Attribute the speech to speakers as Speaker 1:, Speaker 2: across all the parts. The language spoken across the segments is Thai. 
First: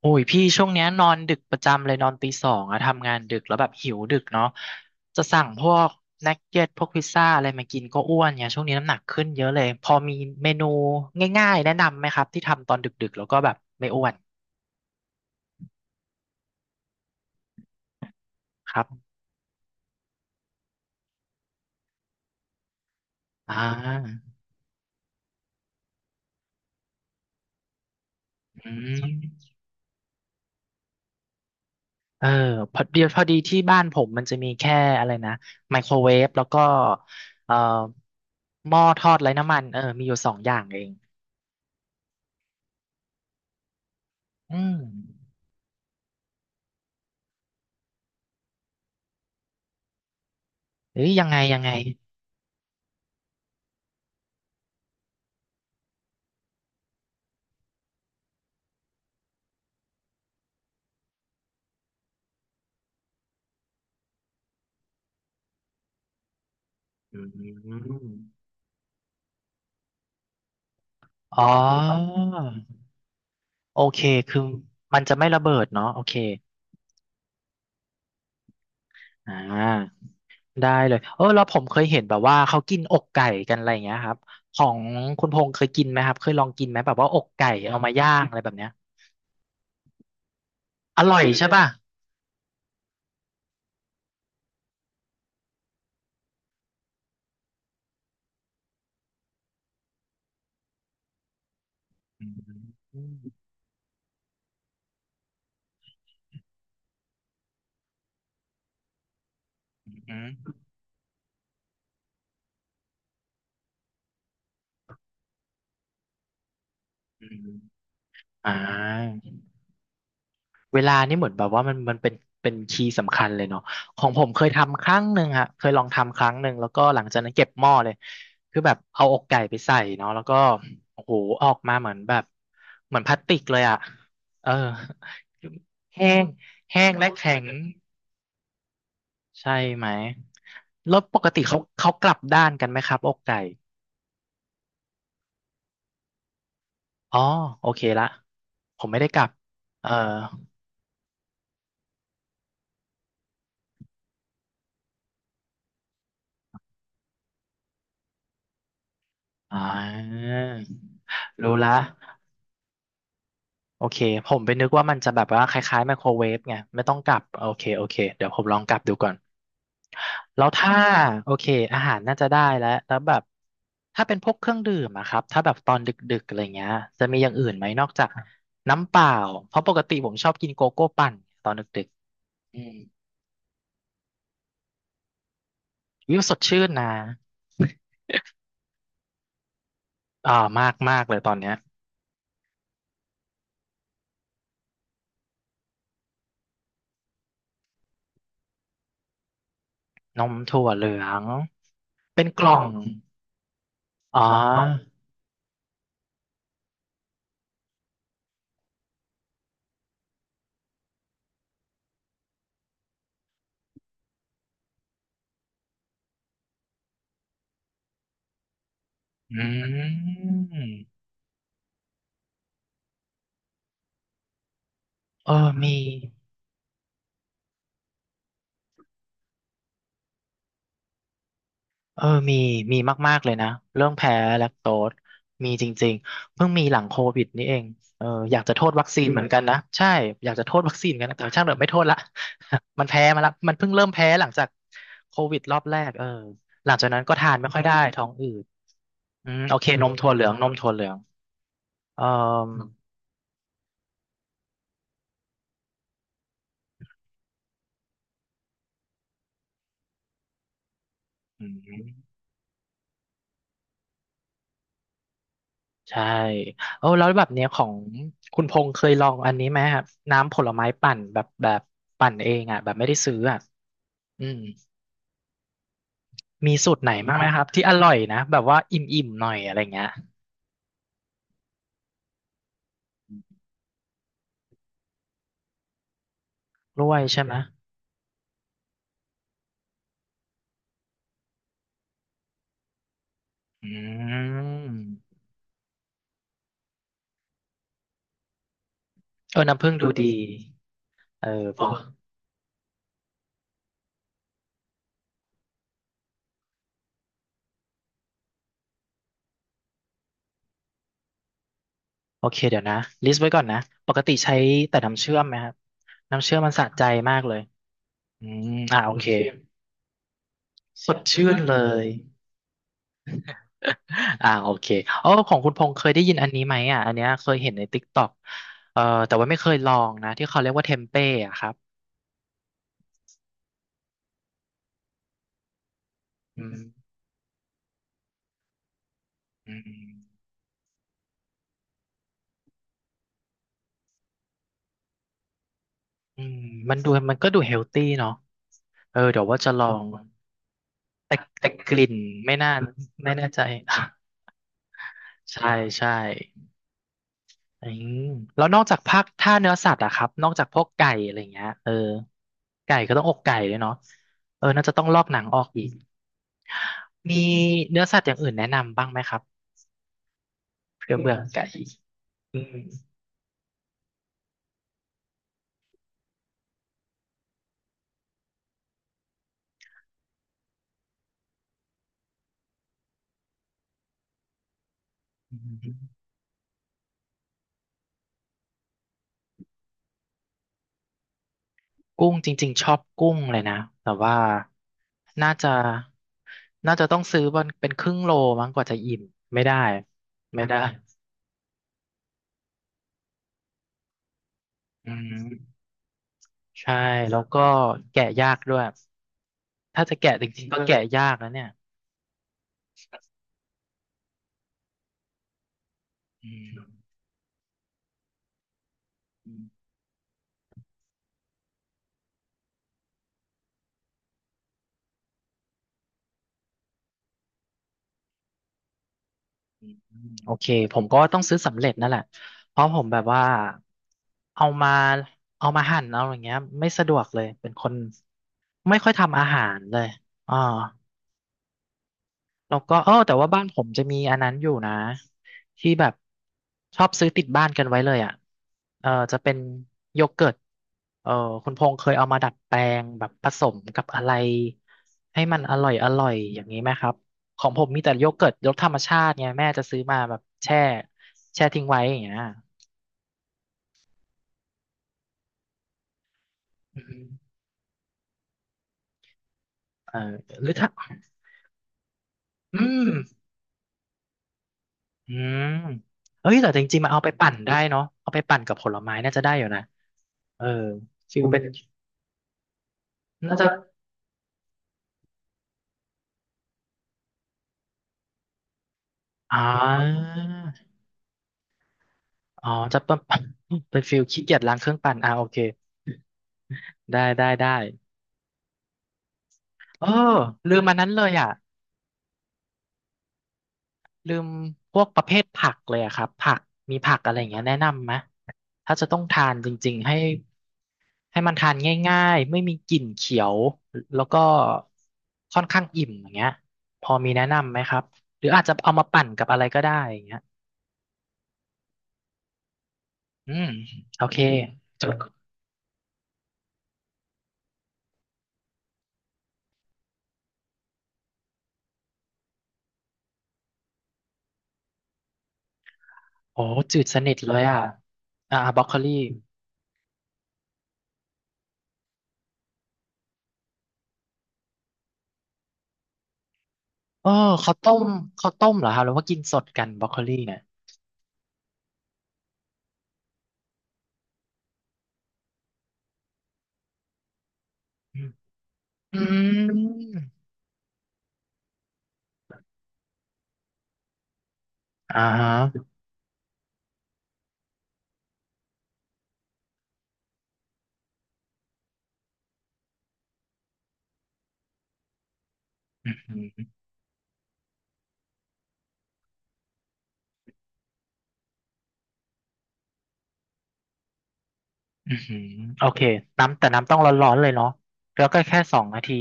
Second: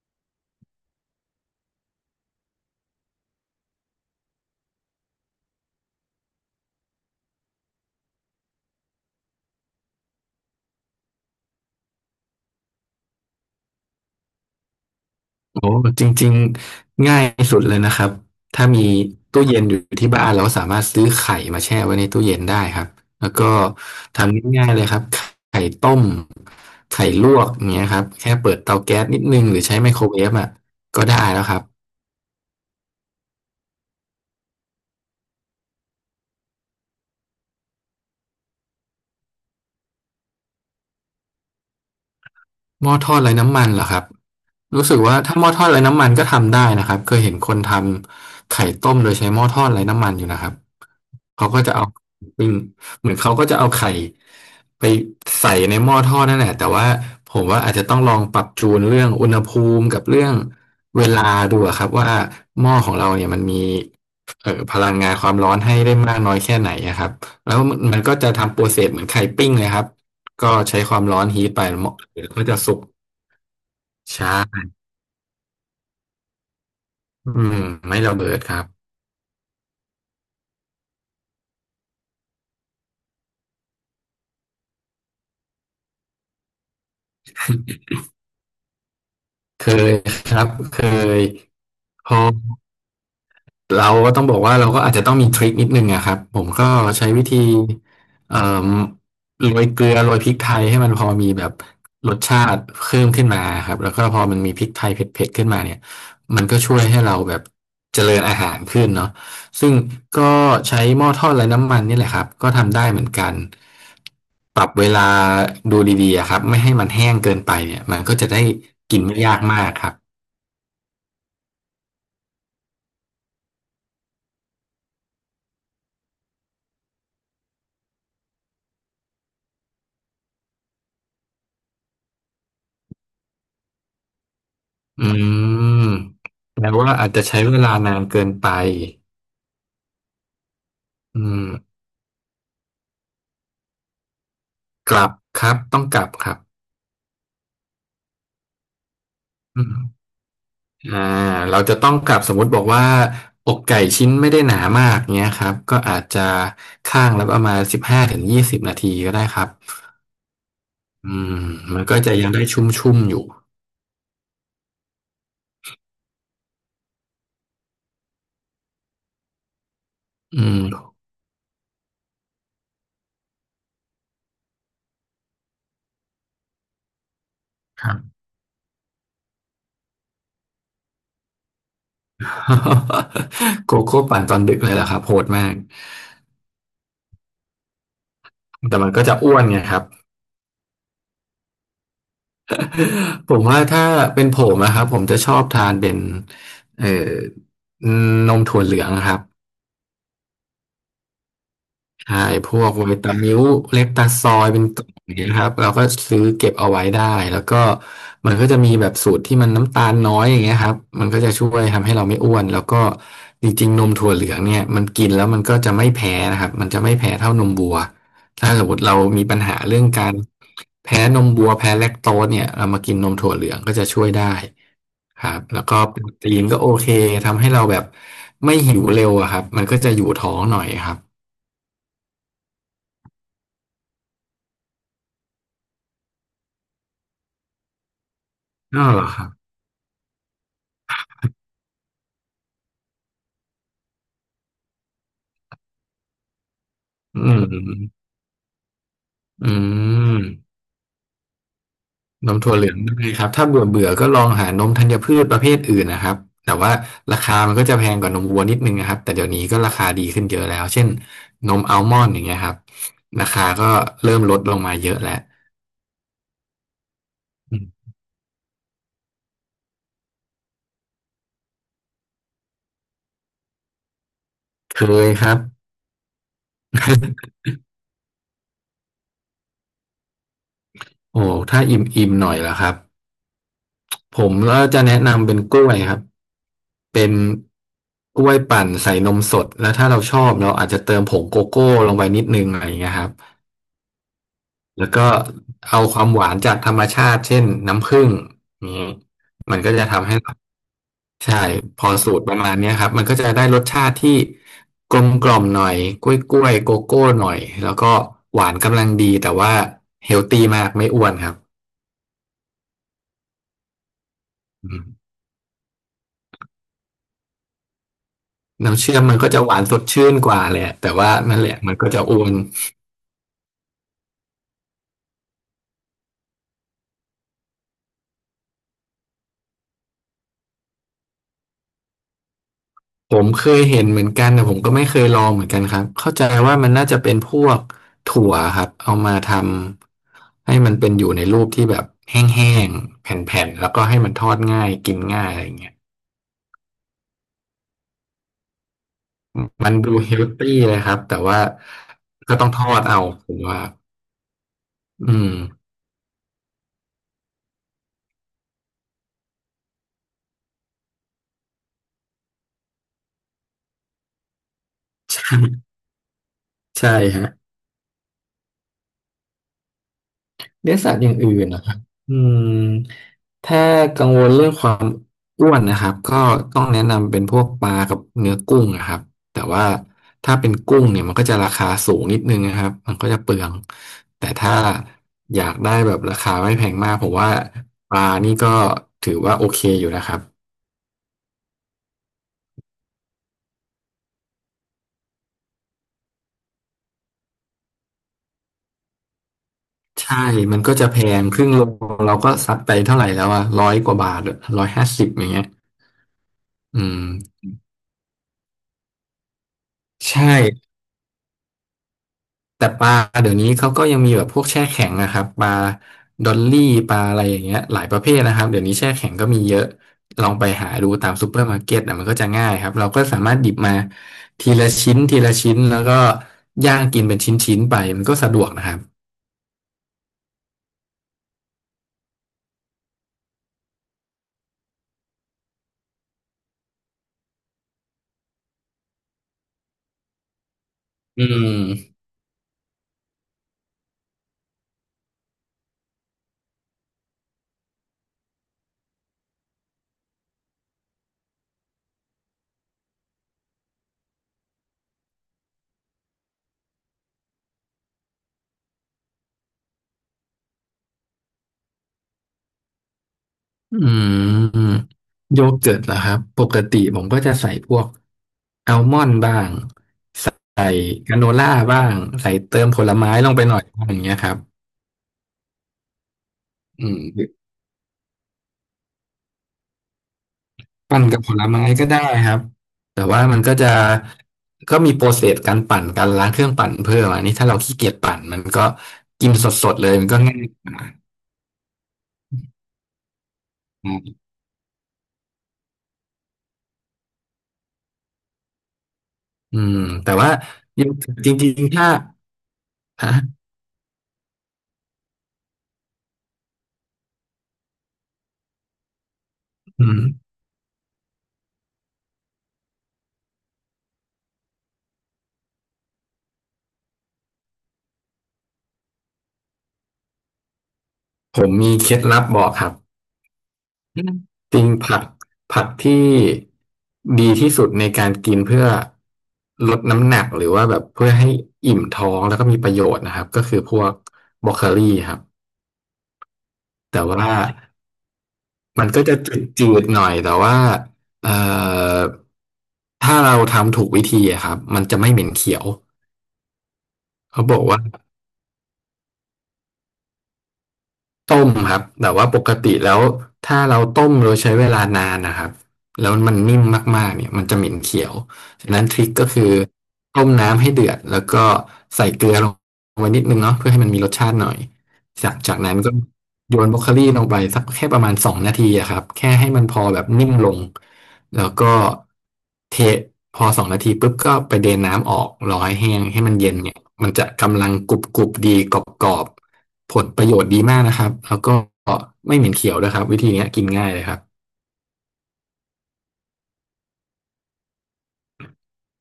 Speaker 1: โอ้ยพี่ช่วงเนี้ยนอนดึกประจำเลยนอนตี 2อะทำงานดึกแล้วแบบหิวดึกเนาะจะสั่งพวกนักเก็ตพวกพิซซ่าอะไรมากินก็อ้วนเนี่ยช่วงนี้น้ำหนักขึ้นเยอะเลยพอมีเมนูง่ายๆแนะนำไหมครับที่ทำตอนดึกๆแล้วก็แบบไม่อ้วน
Speaker 2: โอ้จริงๆง่ายสุดเลยนะครับถ้า
Speaker 1: ค
Speaker 2: มี
Speaker 1: รับ
Speaker 2: ตู้เย็นอยู่ที่บ้านเราสามารถซื้อไข่มาแช่ไว้ในตู้เย็นได้ครับแล้วก็
Speaker 1: อ่
Speaker 2: ท
Speaker 1: า
Speaker 2: ำง่ายๆเลยครับไข่ต้มไข่ลวกอย่างเงี้ยครับแค่เปิด
Speaker 1: อื
Speaker 2: เตาแก๊
Speaker 1: ม
Speaker 2: สนิดนึงหรือใช้ไมโครเวฟอ่ะก็ได้แล้วครับ
Speaker 1: เออพอดีที่บ้านผมมันจะมีแค่อะไรนะไมโครเวฟแล้วก็เอ่อหม้อทอดไร้น้ำมันเออมีอยู่2 อย่างเอง
Speaker 2: หม้อทอดไร้น้ำมันเหรอครับ
Speaker 1: อืม
Speaker 2: รู้สึกว่าถ้าหม้อทอดไร้น้ำมันก็ทำได้นะครับ เคยเห็นคนทำไข่ต้มโดยใช้หม้อทอดไร้น้ำมันอยู่นะครับ
Speaker 1: เอ้ยยังไง
Speaker 2: เขา
Speaker 1: ยั
Speaker 2: ก็
Speaker 1: งไง
Speaker 2: จะเอาปิ้งเหมือนเขาก็จะเอาไข่ไปใส่ในหม้อทอดนั่นแหละ แต่ว่าผมว่าอาจจะต้องลองปรับจูนเรื่องอุณหภูมิกับเรื่องเวลาดูอะครับว่าหม้อของเราเนี่ยมันมีพลังงานความร้อนให้ได้มากน้อยแค่ไหนอะครับ
Speaker 1: อื
Speaker 2: แล้วมันก็
Speaker 1: ม
Speaker 2: จะทำโปรเซสเหมือนไข่ปิ้งเลยครับ ก็ใช้ความร้อน
Speaker 1: อ๋
Speaker 2: ฮี
Speaker 1: อ
Speaker 2: ทไปเหมดหรือก็จะสุก
Speaker 1: โอเค
Speaker 2: ช
Speaker 1: คือ
Speaker 2: ้า
Speaker 1: มันจะไม่ระเบิดเนาะโอเค
Speaker 2: อืมไม่ระเบิดครับ
Speaker 1: อ่าได้เลยเออแล้วผมเคยเห็นแบบว่าเขากินอกไก่กันอะไรอย่างเงี้ยครับของคุณพงษ์เคยกินไหมครับเคยลองกินไหมแบบว่าอกไก่เอามาย่างอะไรแบบเนี้ย
Speaker 2: เคยครับเค
Speaker 1: อร่อ
Speaker 2: ย
Speaker 1: ยใช่ป่ะ
Speaker 2: พอ เราก็ต้องบอกว่าเราก็อาจจะต้องมีทริคนิดนึงอะครับผมก็ใช้วิธีเอ่อโรยเกลือโรยพริกไทยให้มันพอมีแบบรส
Speaker 1: อืม
Speaker 2: ชาติ
Speaker 1: อื
Speaker 2: เพิ่มขึ้นมาครับแล้วก็พอมันมีพริกไทยเผ็ดๆขึ้นมาเนี่ยมันก็ช่วยให้เราแบบเจริญอาหารขึ้นเนาะซึ่งก็
Speaker 1: ม
Speaker 2: ใช้หม้อทอดไร้น้ำมันนี่แหละครับก็ทำได้เหมือนกันปรับเวลาดูดีๆอะครับไม่ให้มันแห้ง
Speaker 1: อื
Speaker 2: เกิน
Speaker 1: ม
Speaker 2: ไปเนี่ยมันก็จะได้
Speaker 1: อ่า
Speaker 2: กินไม่ยากมากครับ
Speaker 1: เวลานี่เหมือนแบบว่ามันเป็นเป็นคีย์สำคัญเลยเนาะของผมเคยทำครั้งหนึ่งฮะเคยลองทำครั้งหนึ่งแล้วก็หลังจากนั้นเก็บหม้อเลยคือแบบเอาอกไก่ไปใส่เนาะแล้วก็โอ้โหออกมาเหมือนแบบเหมือนพลาสติกเลยอ่ะเออ
Speaker 2: อืม
Speaker 1: แห้ง
Speaker 2: แปล
Speaker 1: แห้
Speaker 2: ว่า
Speaker 1: ง
Speaker 2: อา
Speaker 1: และ
Speaker 2: จจะ
Speaker 1: แข็
Speaker 2: ใช้
Speaker 1: ง
Speaker 2: เวลานานเกินไป
Speaker 1: ใช่ไหมแล้วป
Speaker 2: อื
Speaker 1: กติ
Speaker 2: ม
Speaker 1: เขากลับด้านกันไหมครับอกไก่
Speaker 2: กลับครับต้องกลับครับ
Speaker 1: อ๋อโอเคละผมไม่ได้กลับ
Speaker 2: อื
Speaker 1: เออ
Speaker 2: มอ่าเราจะต้องกลับสมมุติบอกว่าอกไก่ชิ้นไม่ได้หนามากเนี้ยครับก็อาจจะข้างแล้วประมาณ15ถึง20นาทีก็ได้ครับ
Speaker 1: อ่า
Speaker 2: อืม
Speaker 1: รู้ละ
Speaker 2: มันก็จะยังได้ชุ่มๆอยู่
Speaker 1: โอเคผมไปนึกว่ามันจะแบบว่าคล้ายๆไมโครเวฟไงไม่ต้องกลับโอเคโอเคเดี๋ยวผมลองกลับดูก่อน
Speaker 2: อื
Speaker 1: แล้วถ้า
Speaker 2: ม
Speaker 1: โอเคอาหารน่าจะได้แล้วแล้วแบบถ้าเป็นพวกเครื่องดื่มอะครับถ้าแบบตอนดึกๆอะไรเงี้ยจะมีอย่างอื่นไหมน
Speaker 2: ค
Speaker 1: อก
Speaker 2: รับ
Speaker 1: จากน้ำเปล่าเพราะปกติผมชอบกินโกโก้ปั่นตอนดึกๆอืม
Speaker 2: โกโก้ปั่นตอนดึกเลยเหรอครับโหดมาก
Speaker 1: วิวสดชื่นนะ
Speaker 2: แต่มันก็จะอ้วนไงครับ
Speaker 1: อ่ามากมากเลยตอนเนี้ย
Speaker 2: ผมว่าถ้าเป็นผมนะครับผมจะชอบทานเป็นเอ่อนมถั่วเหลืองครับ
Speaker 1: นมถั่วเหลือง
Speaker 2: ใช่
Speaker 1: เป็นก
Speaker 2: พ
Speaker 1: ล่อ
Speaker 2: ว
Speaker 1: ง
Speaker 2: กไวตามิลเลปตา
Speaker 1: อ๋อ
Speaker 2: ซอยเป็นต้นอย่างเงี้ยครับ เราก็ซื้อเก็บเอาไว้ได้ แล้วก็มันก็จะมีแบบสูตรที่มันน้ำตาลน้อยอย่างเงี้ยครับมันก็จะช่วยทำให้เราไม่อ้วนแล้วก็จริงๆนมถั่วเหลืองเนี่ยมันกินแล้วมันก็จะไม่แพ้นะครับ มันจะไม่แพ้เท่านมวัว ถ้าสมมติเรามี
Speaker 1: อ
Speaker 2: ปัญหาเรื่อง
Speaker 1: ื
Speaker 2: การ
Speaker 1: ม
Speaker 2: แพ้นมวัวแพ้แลคโตสเนี่ยเรามากินนมถั่วเหลืองก็จะช่วยได้ค
Speaker 1: เอ
Speaker 2: รั
Speaker 1: อ
Speaker 2: บแล้ว
Speaker 1: มี
Speaker 2: ก็โปรตีนก็โอเคทำให้เราแบบไม่หิวเร็วอะครับมันก็จะอยู่ท้องหน่อยครับ
Speaker 1: เออมีมีมากๆเลยนะ เรื่องแพ้แลคโตสมีจริงๆเพิ่งมีหลังโควิดนี่เองเอออยากจะโทษ
Speaker 2: อ๋อ
Speaker 1: วัค
Speaker 2: เห
Speaker 1: ซี
Speaker 2: รอ
Speaker 1: น
Speaker 2: ค
Speaker 1: เหมือ
Speaker 2: รั
Speaker 1: นกัน
Speaker 2: บ
Speaker 1: นะ ใช่ อยากจะโทษวัคซีนกันนะแต่ช่างเถอะไม่โทษละ มันแพ้มาละมันเพิ่งเริ่มแพ้หลังจากโควิดรอบแรกเออหลังจากนั้นก็
Speaker 2: อื
Speaker 1: ทานไม่ค่อยได้ท้อ
Speaker 2: ม
Speaker 1: งอืดอืม
Speaker 2: อื
Speaker 1: โอเค นมถั่ว
Speaker 2: ม
Speaker 1: เหลือง นมถั่วเหลืองเออ
Speaker 2: นมถั่วเหลืองได้ครับถ้าเบื่อเบื่อก็ลองหานมธัญพืชประเภทอื่นนะครับแต่ว่าราคามันก็จะแพงกว่านมวัวนิดนึงนะครับแต่เดี๋ยวนี้ก็ราคาดีขึ้นเยอะแล้วเช่น
Speaker 1: อื
Speaker 2: นมอัลมอนด์อ
Speaker 1: ม
Speaker 2: ย่างเงี้ยครับราคาก็เริ่มลดลงมาเยอะแล้ว
Speaker 1: ใช่เออแล้วแบบเนี้ย
Speaker 2: อื
Speaker 1: ของ
Speaker 2: ม
Speaker 1: คุณพงษ์เคยลองอันนี้ไหมครับน้ำผลไม้ปั่นแบบแบบปั่นเองอ่ะแบบไม่ได้ซื้ออ่ะอืม
Speaker 2: เคยครับ
Speaker 1: มีสูตรไหนบ้างไหมครับที่อร่อยนะแบบว่าอิ่มๆหน่อยอะไรเงี้ย
Speaker 2: โอ้ถ้าอิ่มอิ่มหน่อยล่ะครับผมก็จะแนะนำเป็นกล้วยครับ
Speaker 1: กล้วย
Speaker 2: เป็น
Speaker 1: ใช่ไหม
Speaker 2: กล้วยปั่นใส่นมสดแล้วถ้าเราชอบเราอาจจะเติมผงโกโก้ลงไปนิดนึงอะไรอย่างเงี้ยครับ
Speaker 1: อืม
Speaker 2: แล้วก็เอาความหวานจากธรรมชาติเช่นน้ำผึ้งนี้
Speaker 1: เออ
Speaker 2: มัน
Speaker 1: น้ำผึ้
Speaker 2: ก็
Speaker 1: ง
Speaker 2: จะ
Speaker 1: ดู
Speaker 2: ทำ
Speaker 1: ดี
Speaker 2: ให้
Speaker 1: เออ
Speaker 2: ใช่
Speaker 1: พอ
Speaker 2: พอสูตรประมาณเนี้ยครับมันก็จะได้รสชาติที่กลมกล่อมหน่อยกล้วยกล้วยโกโก้หน่อยแล้วก็หวานกำลังดีแต่ว่าเฮลตี้มากไม่อ้วนครับ
Speaker 1: โอเคเดี๋ยวนะลิสต์ไว้ก่อนนะปกติใช้
Speaker 2: อื
Speaker 1: แต่
Speaker 2: ม
Speaker 1: น้ำเชื่อมไหมครับน้ำเชื่อมมันสะใจมากเลย
Speaker 2: น้ำ
Speaker 1: โอ
Speaker 2: เชื่อม
Speaker 1: เค
Speaker 2: มันก็จะหวานสดชื่นกว่าแหละ
Speaker 1: ส
Speaker 2: แต่
Speaker 1: ด
Speaker 2: ว่า
Speaker 1: ชื่น
Speaker 2: นั่นแห
Speaker 1: เล
Speaker 2: ละมัน
Speaker 1: ย
Speaker 2: ก็จะอ้วน
Speaker 1: โอเคอ๋อของคุณพงษ์เคยได้ยินอันนี้ไหมอ่ะอันเนี้ยเคยเห็นในติ๊กต็อกเอ่อแต่ว่าไม่เคยลองนะที่เขาเรียกว่าเทมเป้อะครับ
Speaker 2: ผมเคยเห็นเหมือนกันแต่ผมก็ไม่เคยลองเหมือนกันครับเข้าใจ
Speaker 1: อืม
Speaker 2: ว่ามันน่าจะเป็นพวกถั่วครับเอามาท
Speaker 1: อืม
Speaker 2: ำให้มันเป็นอยู่ในรูปที่แบบแห้งๆแผ่นๆแล้วก็ให้มันทอดง่ายกินง่ายอะไรอย่างเงี้ย
Speaker 1: อืมมันดูมันก็ดูเฮลตี้เนาะเออเดี๋ยวว่าจะลอ
Speaker 2: มัน
Speaker 1: ง
Speaker 2: ดูเฮลตี้เลยครับ
Speaker 1: แต่
Speaker 2: แต่ว่า
Speaker 1: แต่กลิ่น
Speaker 2: ก็
Speaker 1: ไม่
Speaker 2: ต้อ
Speaker 1: น่า
Speaker 2: งทอดเอา
Speaker 1: ไม่แน่
Speaker 2: ผม
Speaker 1: ใจ
Speaker 2: ว่าอืม
Speaker 1: ใช่ใช่อืมแล้วนอกจากภาคถ้าเนื้อสัตว์อะครับนอกจากพวกไก่อะไรเงี้ยเออไก่ก็ต้องอกไก่ด้วยเนาะเออน่าจะต้องลอกหนังออก
Speaker 2: ใช่
Speaker 1: อีก
Speaker 2: ใช่
Speaker 1: มี
Speaker 2: ฮะ
Speaker 1: เนื้อสัตว์อย่างอื่นแนะนำบ้างไหมครับ
Speaker 2: เลี้ยงสั
Speaker 1: เพื่
Speaker 2: ต
Speaker 1: อ
Speaker 2: ว์อ
Speaker 1: เบื่
Speaker 2: ย่า
Speaker 1: อ
Speaker 2: งอื่
Speaker 1: ไก่
Speaker 2: นนะครับอืมถ้ากังวลเรื่องความอ้วนนะครับก็ต้องแนะนำเป็นพวกปลากับเนื้อกุ้งนะครับแต่ว่าถ้าเป็นกุ้งเนี่ยมันก็จะราคาสูงนิดนึงนะครับมันก็จะเปลือง แต่ถ้าอยากได้แบบราคาไม่แพงมากผมว่าปลานี่ก็ถือว่าโอเคอยู่นะครับ
Speaker 1: กุ้งจริงๆชอบกุ้งเลยนะแต่ว่าน่าจะน่าจะต้องซื้อวันเป็นครึ่งโลมั้งกว่าจะอิ่มไม่ได้
Speaker 2: ใช่
Speaker 1: ไม่ได้
Speaker 2: มันก็จะแพงครึ่งโลเราก็ซัดไปเท่าไหร่แล้วอะร้อยกว่าบาทร้อยห้า
Speaker 1: อื
Speaker 2: สิบอย่างเงี้ย
Speaker 1: มใช่
Speaker 2: อืม
Speaker 1: แล้วก็แกะยากด้วยถ้าจะแกะ
Speaker 2: ใช
Speaker 1: จ
Speaker 2: ่
Speaker 1: ริงๆก็แกะยากแล้วเนี่ย
Speaker 2: แต่ปลาเดี๋ยวนี้เขาก็ยังมีแบบพวกแช่แข็งนะครับปลาด
Speaker 1: อื
Speaker 2: อลลี่
Speaker 1: ม
Speaker 2: ปลาอะไรอย่างเงี้ยหลายประเภทนะครับเดี๋ยวนี้แช่แข็งก็มีเยอะลองไปหาดูตามซูเปอร์มาร์เก็ตนะมันก็จะง่ายครับเราก็สามารถหยิบมาทีละชิ้นแล้วก็ย่างกินเป็นชิ้นๆไปมันก็สะดวกนะครับ
Speaker 1: โอเคผมก็ต้องซื้อสำเร็จนั่นแหละเพราะผมแบบว่าเอามาเอามาหั่นเอาอย่างเงี้ยไม่สะดวกเลยเป็นคนไม่ค่อยทำอาหารเลยอ่า
Speaker 2: อืม
Speaker 1: แล้วก็เออแต่ว่าบ้านผมจะมีอันนั้นอยู่นะที่แบบชอบซื้อติดบ้านกันไว้เลยอ่ะเออจะเป็นโยเกิร์ตเออคุณพงษ์เคยเอามาดัดแปลงแบบผสมกับอะไรให้มันอร่อยอร่อยอย่างนี้ไหมครับของผมมีแต่โยเกิร์ตรสธรรมชาติไงแม่จะซื้อมาแบบแช่แช่ทิ้งไว้อย่างเงี้ย
Speaker 2: อืมโยเกิร์ตเหรอครับปกติ
Speaker 1: อื
Speaker 2: ผม
Speaker 1: ม
Speaker 2: ก็จะใส่พวกอัลมอนด์บ้าง
Speaker 1: เออหรือถ้า
Speaker 2: ใส่กราโนล่าบ้างใส่
Speaker 1: อื
Speaker 2: เติมผลไม้
Speaker 1: ม
Speaker 2: ลงไปหน่อยอย่างเงี้ยครับ
Speaker 1: อืมเอ้ยแต่จริง
Speaker 2: อื
Speaker 1: ๆมาเอา
Speaker 2: ม
Speaker 1: ไปปั่นได้เนาะเอาไปปั่นกับผลไม้น่าจะได้อยู่นะเออ
Speaker 2: ปั่นกั
Speaker 1: ฟิ
Speaker 2: บ
Speaker 1: ล
Speaker 2: ผ
Speaker 1: เป็
Speaker 2: ล
Speaker 1: น
Speaker 2: ไม้ก็ได้ครับแต่ว่า
Speaker 1: น่า
Speaker 2: มัน
Speaker 1: จะ
Speaker 2: ก็จะก็มีโปรเซสการปั่นการล้างเครื่องปั่นเพิ่มอันนี้ถ้าเราขี้เกียจปั่นมันก็กิน
Speaker 1: อ่
Speaker 2: สดๆเลยมั
Speaker 1: า
Speaker 2: นก็ง่าย
Speaker 1: อ๋อ จะเป็น เป็นฟิลขี้เกียจล้างเครื่องปั่นอ่าโอเคได้ได้ได้
Speaker 2: อืม
Speaker 1: เออ
Speaker 2: แต่ว่า
Speaker 1: ลืมอันนั้นเลยอ่ะ
Speaker 2: จริงๆถ้าฮะ
Speaker 1: ลืมพวกประเภทผักเลยอะครับผักมีผักอะไรอย่างเงี้ยแนะนำไหม ถ้าจะต้องทานจริง
Speaker 2: อื
Speaker 1: ๆให้
Speaker 2: ม
Speaker 1: ให้มันทานง่ายๆ ไม่มีกลิ่นเขียวแล้วก็ค่อนข้างอิ่มอย่างเงี้ยพอมีแนะนำไหมครับ หรืออาจจะเอามาปั่นกับอะไรก็ได้อย่างเงี้ย
Speaker 2: ผมมีเคล็ดลับบอกครับ
Speaker 1: อืม
Speaker 2: อื
Speaker 1: โอ
Speaker 2: ม
Speaker 1: เค
Speaker 2: จริง
Speaker 1: จ
Speaker 2: ผั
Speaker 1: ด
Speaker 2: กผักที่ดีที่สุดในการกินเพื่อลดน้ำหนักหรือว่าแบบเพื่อให้อิ่มท้องแล้วก็มีประโยชน์นะครับก็คือพวกบรอกโคลีครับ
Speaker 1: โอ้จืดส
Speaker 2: แต่
Speaker 1: นิทเล
Speaker 2: ว่า
Speaker 1: ยอ่ะอ่าบรอกโค
Speaker 2: มั
Speaker 1: ลี
Speaker 2: นก็จะจืดๆหน่อยแต่ว่าเอ่อถ้าเราทำถูกวิธีอะครับมันจะไม่เหม็นเขียว
Speaker 1: เออ
Speaker 2: เขา
Speaker 1: เขา
Speaker 2: บอก
Speaker 1: ต้
Speaker 2: ว่า
Speaker 1: มเขาต้มเหรอครับหรือว่ากินสดกันบรอกโคลี่เนี่ย
Speaker 2: ต้มครับแต่ว่าปกติแล้วถ้าเราต้มโดยใช้เวลานานนะครับแล้วมันนิ่มมากๆเนี่ยมันจะเหม็น
Speaker 1: อื
Speaker 2: เขีย
Speaker 1: ม
Speaker 2: วฉะนั้นท
Speaker 1: อื
Speaker 2: ริคก็คือ
Speaker 1: ม
Speaker 2: ต้มน้ำให้เดือดแล้วก็ใส่เกลือลงไปนิดนึงเนาะเพื่อให้มันมีรสชาติหน่อย
Speaker 1: อ่า
Speaker 2: จากจาก
Speaker 1: ฮะ
Speaker 2: นั้นก็โยนบรอกโคลีลงไปสักแค่ประมาณสองนาทีอะครับแค่ให้มันพอแบบนิ่มลง แล้วก็เทพอสองนาทีปุ๊บก็ไปเดนน้ำออกรอให้
Speaker 1: อื
Speaker 2: แห้งให้มัน
Speaker 1: ม
Speaker 2: เย็นเนี่ยมันจะกำลังกรุบกรุบดีกรอบกรอบผลประโยชน์ดีมากนะครับแล้วก็ไม่เหม็นเขียวด้วยครับวิธีเนี้ยกินง่ายเลยครับ
Speaker 1: อืมโอเค น้ำแต่น้ำต้องร้อนๆเลยเนาะแล้วก็แค่2 นาที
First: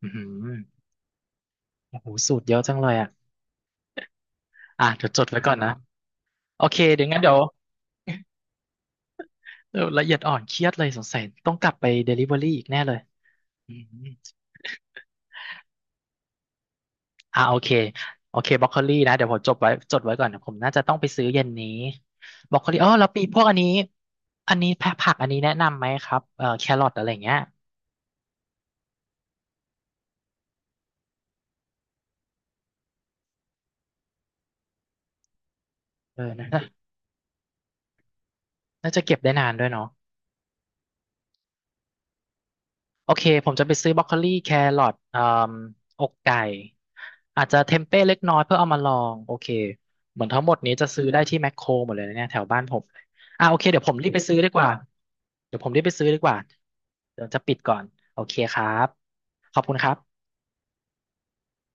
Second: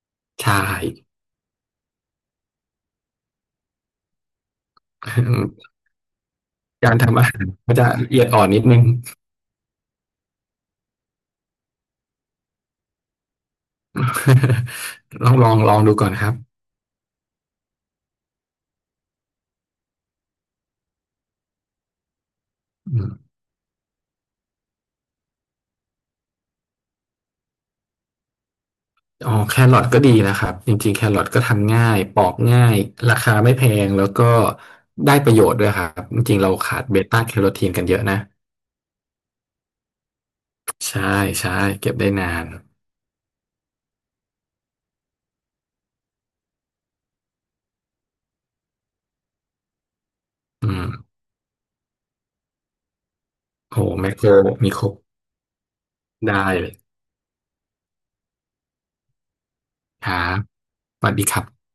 Speaker 1: อืม
Speaker 2: ใช่
Speaker 1: โอ้โหสูตรเยอะจังเลยอ่ะอ่ะเดี๋ยวจดไว้ก่อนนะ โอเค
Speaker 2: การ
Speaker 1: เดี๋ยวงั้
Speaker 2: ทำ
Speaker 1: น
Speaker 2: อา
Speaker 1: เดี๋ย
Speaker 2: หา
Speaker 1: ว
Speaker 2: รก็จะละเอียดอ่อนนิดนึง
Speaker 1: เดี๋ยวละเอียดอ่อนเครียดเลยสงสัย ต้องกลับไปเดลิเวอรี่อีกแน่เลยอืม
Speaker 2: ลองดูก่อนครับ
Speaker 1: อ่าโอเคโอเคบรอกโคลีนะเดี๋ยวผมจดไว้ก่อนผมน่าจะต้องไปซื้อเย็นนี้บรอกโคลีอ๋อ
Speaker 2: อื
Speaker 1: แล้วปี
Speaker 2: ม
Speaker 1: พวกอันนี้อันนี้แพะผักอันนี้แนะนำไหมครับแครอทอะไรอย่างเงี้ย
Speaker 2: อ๋อแครอทก็ดีนะครับจริงๆแครอทก็ทำง่ายปอกง่ายราคาไม่แพงแล้วก็ได้ประโยชน์ด้วยครับจ
Speaker 1: เออ
Speaker 2: ริงๆ
Speaker 1: นะ
Speaker 2: เรา
Speaker 1: น่า
Speaker 2: ขาดเบต้าแคโรทีนกันเยอะนะ
Speaker 1: น่าจะเก็บได้นานด้วยเนาะ
Speaker 2: ใช่ใช่เก็บได้นาน
Speaker 1: โอเคผมจะไปซื้อบรอกโคลีแครอทอกไก่อาจจะเทมเป้เล็กน้อยเพื่อเอามาลองโอเคเหมือนทั้งหมด
Speaker 2: อื
Speaker 1: นี้
Speaker 2: ม
Speaker 1: จะซื้อได้ที่แมคโครหมดเลยนะเนี่ยแถวบ้านผมอ่าโอเค
Speaker 2: โห
Speaker 1: เดี๋ยวผม
Speaker 2: แม
Speaker 1: รีบ
Speaker 2: ค
Speaker 1: ไป
Speaker 2: โคร
Speaker 1: ซื้อดีกว่า
Speaker 2: มีครบ
Speaker 1: เดี๋ยวผมรีบไปซื้อดีกว่า
Speaker 2: ได้เลย
Speaker 1: เดี๋ยวจะปิดก่อนโอเคครับขอบคุณครั
Speaker 2: ครั
Speaker 1: บ
Speaker 2: บสวัสดีครับ